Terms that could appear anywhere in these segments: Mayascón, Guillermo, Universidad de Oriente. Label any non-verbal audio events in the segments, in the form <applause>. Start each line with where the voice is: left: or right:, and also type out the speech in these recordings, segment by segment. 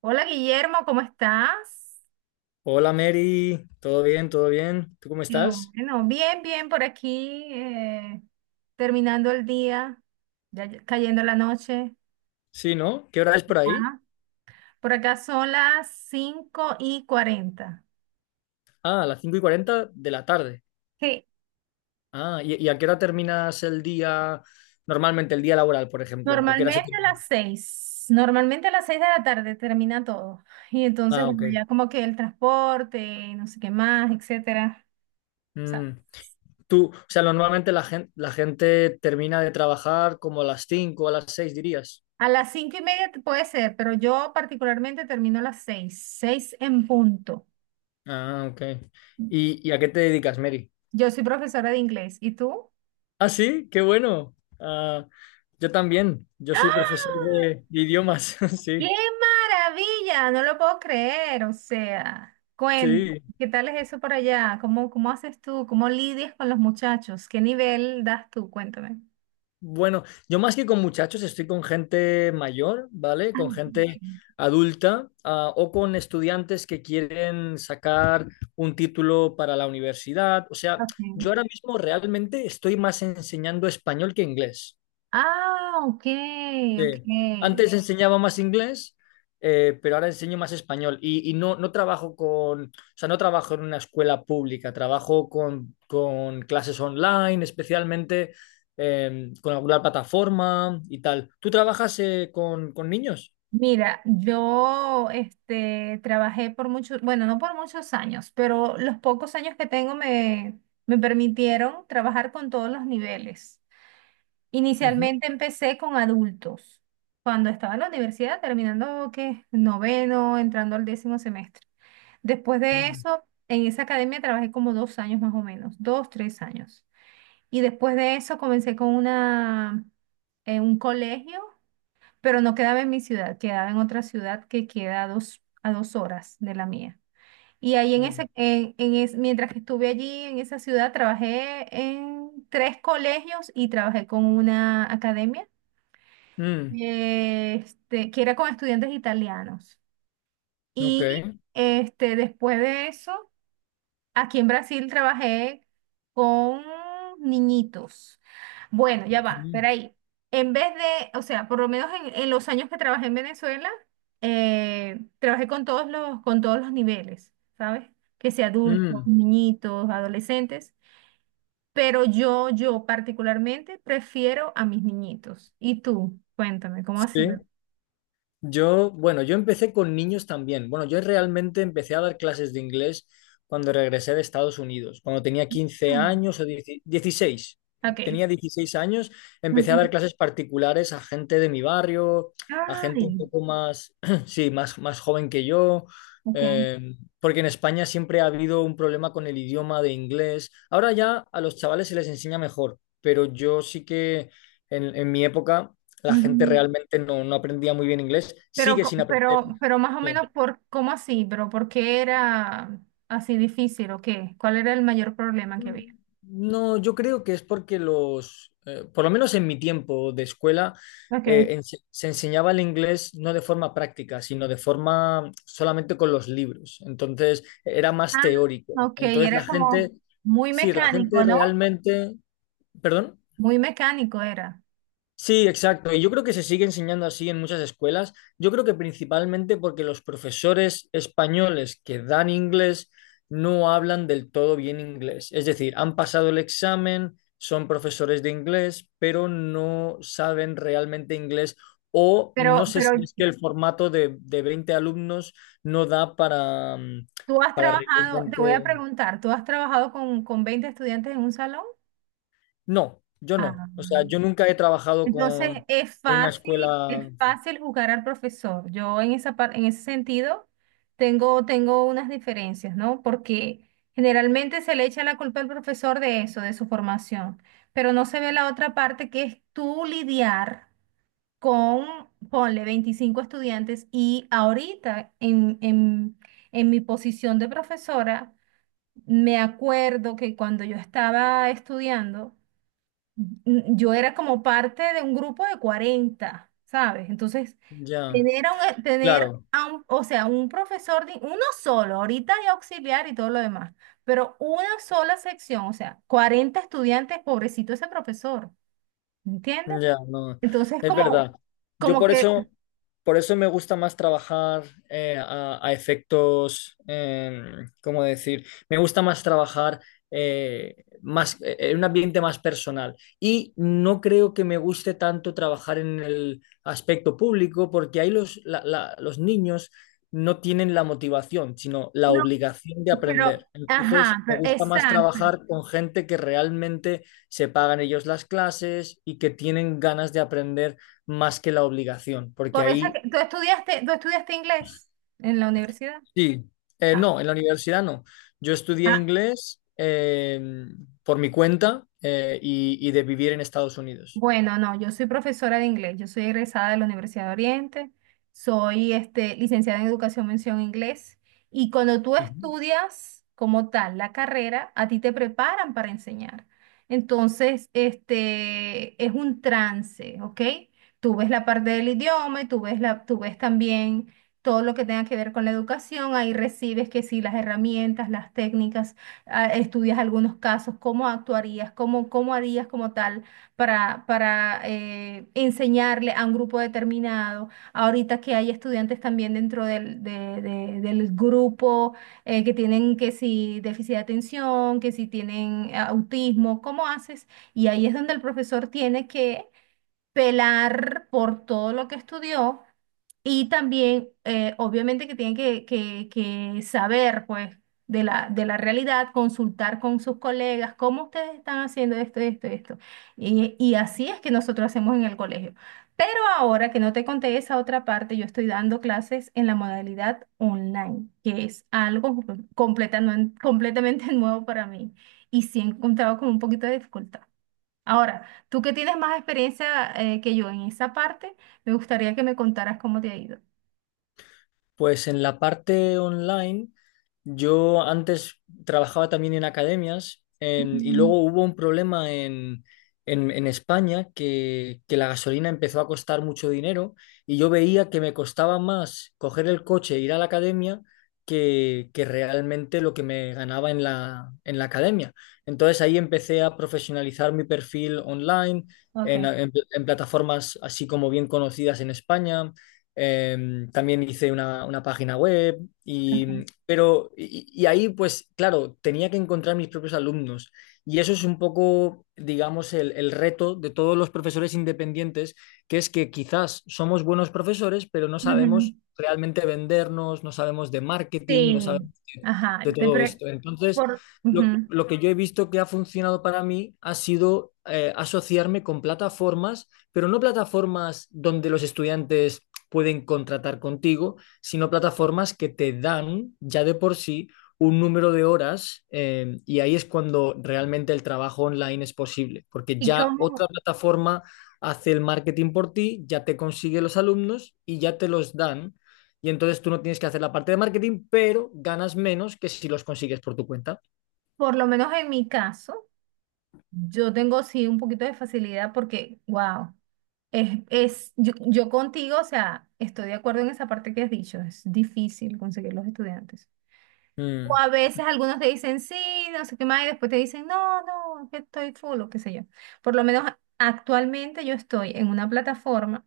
right: Hola Guillermo, ¿cómo estás?
left: Hola Mary, ¿todo bien? ¿Todo bien? ¿Tú cómo
right: Hello.
left: estás?
right: Bueno, bien, bien por aquí, terminando el día, ya cayendo la noche.
left: Sí, ¿no? ¿Qué hora es por ahí?
right: Ah, por acá son las 5:40.
left: Ah, a las 5 y 40 de la tarde.
right: Sí.
left: ¿Y a qué hora terminas el día, normalmente el día laboral, por ejemplo? ¿A qué hora se
right: Normalmente a las
left: termina?
right: 6. Normalmente a las seis de la tarde termina todo. Y entonces,
left: Ah,
right: bueno,
left: ok.
right: ya como que el transporte, no sé qué más, etcétera.
left: Mm.
right: ¿Sabes?
left: Tú, o sea, normalmente la gente termina de trabajar como a las cinco o a las seis, dirías.
right: A las 5:30 puede ser, pero yo particularmente termino a las 6, 6 en punto.
left: Ah, ok. ¿Y a qué te dedicas, Mary?
right: Yo soy profesora de inglés. ¿Y tú?
left: Ah, sí, qué bueno. Ah, yo también, yo soy profesor
right: ¡Ah!
left: de idiomas, <laughs>
right: ¡Qué
left: sí.
right: maravilla! No lo puedo creer. O sea,
left: Sí,
right: ¿qué tal es eso por allá? ¿Cómo haces tú? ¿Cómo lidias con los muchachos? ¿Qué nivel das tú? Cuéntame.
left: bueno, yo más que con muchachos estoy con gente mayor, ¿vale?
right: Ah,
left: Con
right: ok.
left: gente adulta, o con estudiantes que quieren sacar un título para la universidad. O sea,
right: Ok.
left: yo ahora mismo realmente estoy más enseñando español que inglés.
right: Ah, ok,
left: Sí.
right: ok.
left: Antes enseñaba más inglés, pero ahora enseño más español. Y no trabajo con, o sea, no trabajo en una escuela pública, trabajo con clases online, especialmente con alguna plataforma y tal. ¿Tú trabajas con niños?
right: Mira, yo este, trabajé por muchos, bueno, no por muchos años, pero los pocos años que tengo me permitieron trabajar con todos los niveles.
left: Ujú.
right: Inicialmente empecé con adultos, cuando estaba en la universidad, terminando que noveno, entrando al décimo semestre. Después de
left: Mm,
right: eso, en esa academia trabajé como 2 años más o menos, dos, tres años. Y después de eso comencé con una, en un colegio, pero no quedaba en mi ciudad, quedaba en otra ciudad que queda a dos, a 2 horas de la mía. Y ahí en
left: mm,
right: ese, en es- mientras que estuve allí en esa ciudad, trabajé en tres colegios y trabajé con una academia
left: mm.
right: este, que era con estudiantes italianos.
left: Ok,
right: Y este, después de eso, aquí en Brasil trabajé con niñitos. Bueno, ya
left: ok.
right: va, espera ahí. En vez de, o sea, por lo menos en los años que trabajé en Venezuela, trabajé con con todos los niveles, ¿sabes? Que sea adultos,
left: Mm.
right: niñitos, adolescentes. Pero yo particularmente prefiero a mis niñitos. ¿Y tú? Cuéntame, ¿cómo ha sido?
left: Sí. Yo, bueno, yo empecé con niños también. Bueno, yo realmente empecé a dar clases de inglés cuando regresé de Estados Unidos, cuando tenía 15 años o 10 16.
right: Okay.
left: Tenía 16 años, empecé a
right: Ujú.
left: dar clases particulares a gente de mi barrio, a gente un
right: Ay,
left: poco más, <clears throat> sí, más, más joven que yo,
right: okay.
left: eh, porque en España siempre ha habido un problema con el idioma de inglés. Ahora ya a los chavales se les enseña mejor, pero yo sí que en mi época la gente
right: Ujú.
left: realmente no, no aprendía muy bien inglés,
right: Pero,
left: sigue
right: co-
left: sin aprender.
right: pero, pero más o
left: Sí.
right: menos por, ¿cómo así? ¿Pero por qué era así difícil o qué? ¿Cuál era el mayor problema que había?
left: No, yo creo que es porque los, por lo menos en mi tiempo de escuela,
right: Okay.
left: se enseñaba el inglés no de forma práctica, sino de forma solamente con los libros. Entonces era más
right: Ah,
left: teórico.
right: ok,
left: Entonces
right: era
left: la
right: como
left: gente,
right: muy
left: sí, la gente
right: mecánico, ¿no?
left: realmente, perdón.
right: Muy mecánico era.
left: Sí, exacto. Y yo creo que se sigue enseñando así en muchas escuelas. Yo creo que principalmente porque los profesores españoles que dan inglés no hablan del todo bien inglés. Es decir, han pasado el examen, son profesores de inglés, pero no saben realmente inglés o no
right: Pero,
left: sé
right: pero
left: si es que el formato de 20 alumnos no da para,
right: tú has
left: para
right: trabajado, te voy a
left: realmente...
right: preguntar, ¿tú has trabajado con 20 estudiantes en un salón?
left: No, yo
right: Ah.
left: no. O sea, yo nunca he trabajado
right: Entonces
left: con, en una
right: es
left: escuela
right: fácil juzgar al profesor. Yo en esa en ese sentido tengo unas diferencias, ¿no? Porque generalmente se le echa la culpa al profesor de eso, de su formación, pero no se ve la otra parte que es tú lidiar con, ponle, 25 estudiantes y ahorita en mi posición de profesora, me acuerdo que cuando yo estaba estudiando, yo era como parte de un grupo de 40, ¿sabes? Entonces,
left: ya.
right: tener
left: Claro,
right: a un- o sea, un profesor, uno solo, ahorita de auxiliar y todo lo demás, pero una sola sección, o sea, 40 estudiantes, pobrecito ese profesor, ¿entiendes?
left: ya, no,
right: Entonces,
left: es verdad.
right: como,
left: Yo
right: como
left: por
right: que,
left: eso, por eso me gusta más trabajar a efectos, ¿cómo decir? Me gusta más trabajar eh, en un ambiente más personal. Y no creo que me guste tanto trabajar en el aspecto público, porque ahí los, los niños no tienen la motivación, sino la
right: no,
left: obligación de aprender. Entonces, me gusta más
right: exacto.
left: trabajar con gente que realmente se pagan ellos las clases y que tienen ganas de aprender más que la obligación, porque
right: Por eso, es
left: ahí
right: ¿tú estudiaste inglés en la universidad?
left: sí,
right: Ah.
left: no, en la universidad no. Yo estudié
right: Ah,
left: inglés por mi cuenta y de vivir en Estados Unidos.
right: bueno, no, yo soy profesora de inglés, yo soy egresada de la Universidad de Oriente, soy este, licenciada en Educación Mención Inglés y cuando tú
left: Ujú.
right: estudias como tal la carrera, a ti te preparan para enseñar. Entonces, este, es un trance, ¿ok? Tú ves la parte del idioma y tú ves también todo lo que tenga que ver con la educación, ahí recibes que sí, las herramientas, las técnicas, estudias algunos casos, cómo actuarías, cómo harías como tal para enseñarle a un grupo determinado. Ahorita que hay estudiantes también dentro del grupo que tienen que si déficit de atención, que si tienen autismo, ¿cómo haces? Y ahí es donde el profesor tiene que pelar por todo lo que estudió y también obviamente que tiene que saber pues de la realidad, consultar con sus colegas cómo ustedes están haciendo esto, esto, esto. Y así es que nosotros hacemos en el colegio. Pero ahora que no te conté esa otra parte, yo estoy dando clases en la modalidad online, que es algo completamente, completamente <laughs> nuevo para mí. Y sí he encontrado con un poquito de dificultad. Ahora, tú que tienes más experiencia que yo en esa parte, me gustaría que me contaras cómo te ha ido.
left: Pues en la parte online, yo antes trabajaba también en academias y
right: Mm.
left: luego hubo un problema en, en España que la gasolina empezó a costar mucho dinero y yo veía que me costaba más coger el coche e ir a la academia que realmente lo que me ganaba en la academia. Entonces ahí empecé a profesionalizar mi perfil online
right: Ok,
left: en en plataformas así como bien conocidas en España, también hice una página web y,
right: ok.
left: pero, y ahí pues claro, tenía que encontrar mis propios alumnos y eso es un poco, digamos, el reto de todos los profesores independientes, que es que quizás somos buenos profesores, pero no
right: Ujú.
left: sabemos realmente vendernos, no sabemos de marketing, no
right: Sí,
left: sabemos de,
right: ajá.
left: de todo esto. Entonces, lo,
right: Ujú.
left: lo que yo he visto que ha funcionado para mí ha sido asociarme con plataformas, pero no plataformas donde los estudiantes pueden contratar contigo, sino plataformas que te dan ya de por sí un número de horas, y ahí es cuando realmente el trabajo online es posible, porque
right: Y
left: ya otra
right: como,
left: plataforma hace el marketing por ti, ya te consigue los alumnos y ya te los dan y entonces tú no tienes que hacer la parte de marketing, pero ganas menos que si los consigues por tu cuenta.
right: por lo menos en mi caso, yo tengo sí un poquito de facilidad porque, wow, yo contigo, o sea, estoy de acuerdo en esa parte que has dicho, es difícil conseguir los estudiantes. O
left: Mm,
right: a veces algunos te dicen sí, no sé qué más, y después te dicen no, no, es que estoy full o qué sé yo. Por lo menos actualmente yo estoy en una plataforma.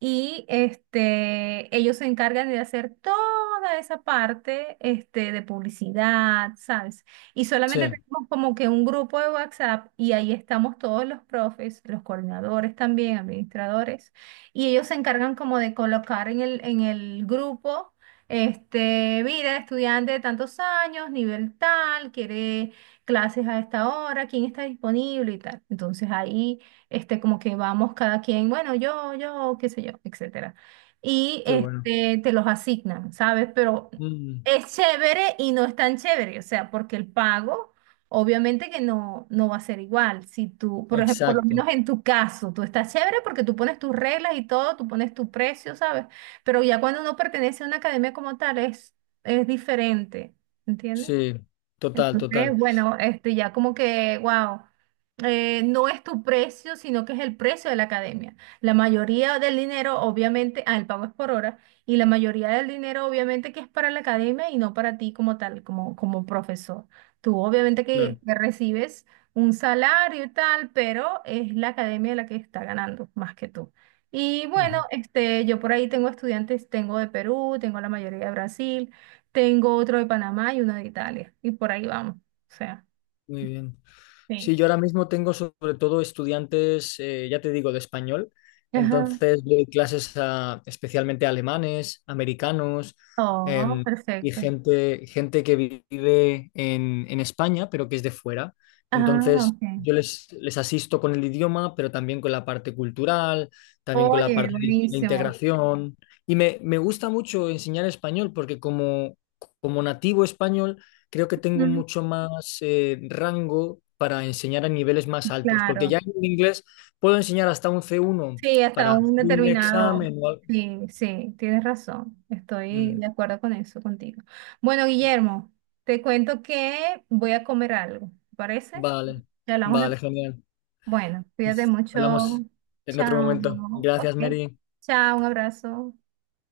right: Y este, ellos se encargan de hacer toda esa parte este, de publicidad, ¿sabes? Y solamente
left: sí,
right: tenemos como que un grupo de WhatsApp y ahí estamos todos los profes, los coordinadores también, administradores, y ellos se encargan como de colocar en el grupo, este, mira, estudiante de tantos años, nivel tal, quiere clases a esta hora, quién está disponible y tal. Entonces ahí este, como que vamos cada quien, bueno, yo, qué sé yo, etcétera. Y
left: qué bueno.
right: este, te los asignan, ¿sabes? Pero
left: Mm,
right: es chévere y no es tan chévere, o sea, porque el pago, obviamente que no, no va a ser igual. Si tú, por ejemplo, por lo
left: exacto,
right: menos en tu caso, tú estás chévere porque tú pones tus reglas y todo, tú pones tu precio, ¿sabes? Pero ya cuando uno pertenece a una academia como tal, es diferente, ¿entiendes?
left: sí, total,
right: Entonces,
left: total,
right: bueno, este ya como que, wow, no es tu precio, sino que es el precio de la academia. La mayoría del dinero, obviamente, el pago es por hora, y la mayoría del dinero, obviamente, que es para la academia y no para ti como tal, como profesor. Tú, obviamente, que,
left: claro.
right: que recibes un salario y tal, pero es la academia la que está ganando más que tú. Y bueno,
left: Ujú.
right: este, yo por ahí tengo estudiantes, tengo de Perú, tengo la mayoría de Brasil. Tengo otro de Panamá y uno de Italia. Y por ahí vamos. O sea,
left: Muy bien.
right: sí.
left: Sí, yo ahora mismo tengo sobre todo estudiantes, ya te digo, de español.
right: Ajá.
left: Entonces doy clases a especialmente a alemanes, americanos,
right: Oh,
left: em, y
right: perfecto.
left: gente, gente que vive en España, pero que es de fuera.
right: Ah,
left: Entonces
right: ok.
left: yo les, les asisto con el idioma, pero también con la parte cultural, también con la
right: Oye,
left: parte de
right: buenísimo.
left: integración. Y me gusta mucho enseñar español porque como, como nativo español creo que tengo
right: Ujú.
left: mucho más, rango para enseñar a niveles más altos, porque
right: Claro.
left: ya en inglés puedo enseñar hasta un C1
right: Sí, hasta
left: para hacer
right: un
left: un
right: determinado.
left: examen. O al-
right: Sí, sí, tienes razón. Estoy
left: mm,
right: de acuerdo con eso contigo. Bueno, Guillermo, te cuento que voy a comer algo. ¿Te parece?
left: vale,
right: Ya hablamos de...
left: vale, genial.
right: Bueno, cuídate
left: Pues
right: mucho.
left: hablamos en otro momento.
right: Chao. Ok.
left: Gracias, Mary.
right: Chao, un abrazo.